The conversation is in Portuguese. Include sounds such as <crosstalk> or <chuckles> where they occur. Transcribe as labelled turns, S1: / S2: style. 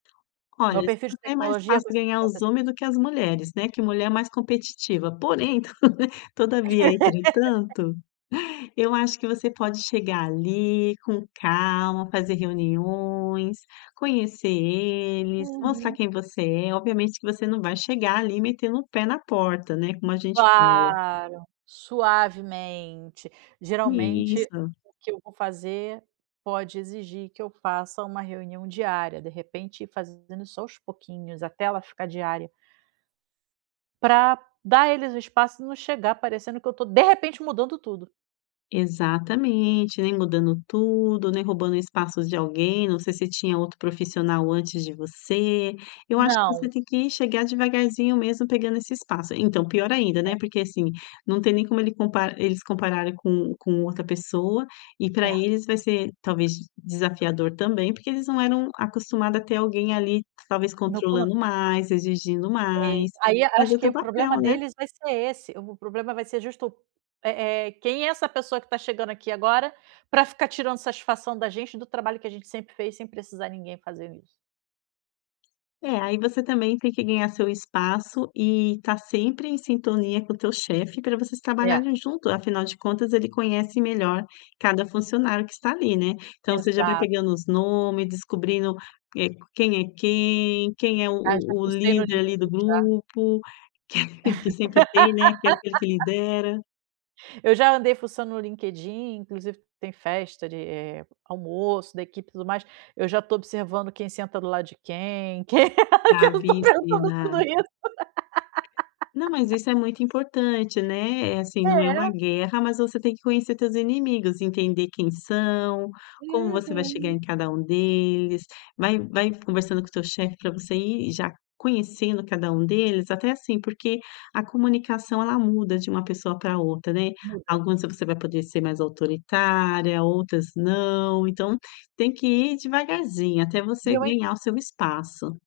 S1: Olha,
S2: No perfil de
S1: é <unintelligible>
S2: tecnologia
S1: fácil ganhar os homem
S2: <unintelligible>
S1: do que as mulheres, né, que mulher é mais competitiva. Porém, <chuckles> todavia,
S2: <laughs>
S1: entretanto, eu acho que você pode chegar ali com calma, fazer reuniões, conhecer eles, mostrar
S2: Uhum.
S1: quem você é. Obviamente, que você não vai chegar ali metendo o pé na porta, né, como a gente fala.
S2: Claro, suavemente. Geralmente
S1: Isso.
S2: o que eu vou fazer pode exigir que eu faça uma reunião diária, de repente ir fazendo aos pouquinhos até ela ficar diária. Pra dar a eles o espaço e não chegar parecendo que eu estou de repente mudando tudo.
S1: Exatamente, nem mudando tudo, nem roubando espaço de alguém, não sei se tinha outro profissional antes de você. Eu acho que você
S2: Não.
S1: tem que chegar devagarzinho mesmo, pegando esse espaço então, pior ainda, né, porque, assim, não tem nem como ele comp eles compararem com com outra pessoa, e pra
S2: É.
S1: eles vai ser talvez desafiador também, porque eles não eram acostumado a ter alguém ali talvez
S2: <unintelligible>
S1: controlando mais, exigindo
S2: É isso.
S1: mais.
S2: Ai,
S1: Mas é
S2: acho
S1: o
S2: que
S1: teu
S2: o
S1: papel,
S2: problema
S1: né.
S2: deles vai ser esse, o problema vai ser justo, eh eh: "Quem é essa pessoa que tá chegando aqui agora, pra ficar tirando satisfação da gente, do trabalho que a gente sempre fez, sem precisar ninguém fazendo isso?".
S1: É. Aí você também tem que ganhar seu espaço e estar sempre em sintonia com o teu chefe pra vocês
S2: É.
S1: trabalharem junto. Afinal de contas ele conhece melhor cada funcionário que está ali, né. Então você já vai
S2: Exa
S1: pegando os nome, descobrindo, eh, quem é quem, quem é o
S2: Ah, já
S1: o
S2: fucei no
S1: líder ali do
S2: LinkedIn já.
S1: grupo, <chuckles> que sempre tem, né, que é aquele que
S2: <laughs>
S1: lidera.
S2: Eu já andei fuçando no LinkedIn, inclusive tem festa de, eh, almoço da equipe e tudo mais. Eu já estou observando quem senta do lado de quem, que eu estou pensando
S1: Bravíssima.
S2: tudo isso.
S1: Não, mas
S2: <laughs>
S1: isso é muito importante, né. Eh, assim, não é uma
S2: É.
S1: guerra, mas você tem que conhecer teus inimigos, entender quem são, como você vai chegar
S2: Uhum.
S1: em cada um deles. Vai vai conversando com o teu chefe para você ir já conhecendo cada um deles, até, assim, porque a comunicação, ela muda de uma pessoa para outra, né.
S2: Muda.
S1: Algumas você vai poder ser mais autoritária, outras não. Então tem que ir devagarzinho até
S2: E
S1: você
S2: eu ain
S1: ganhar o seu espaço.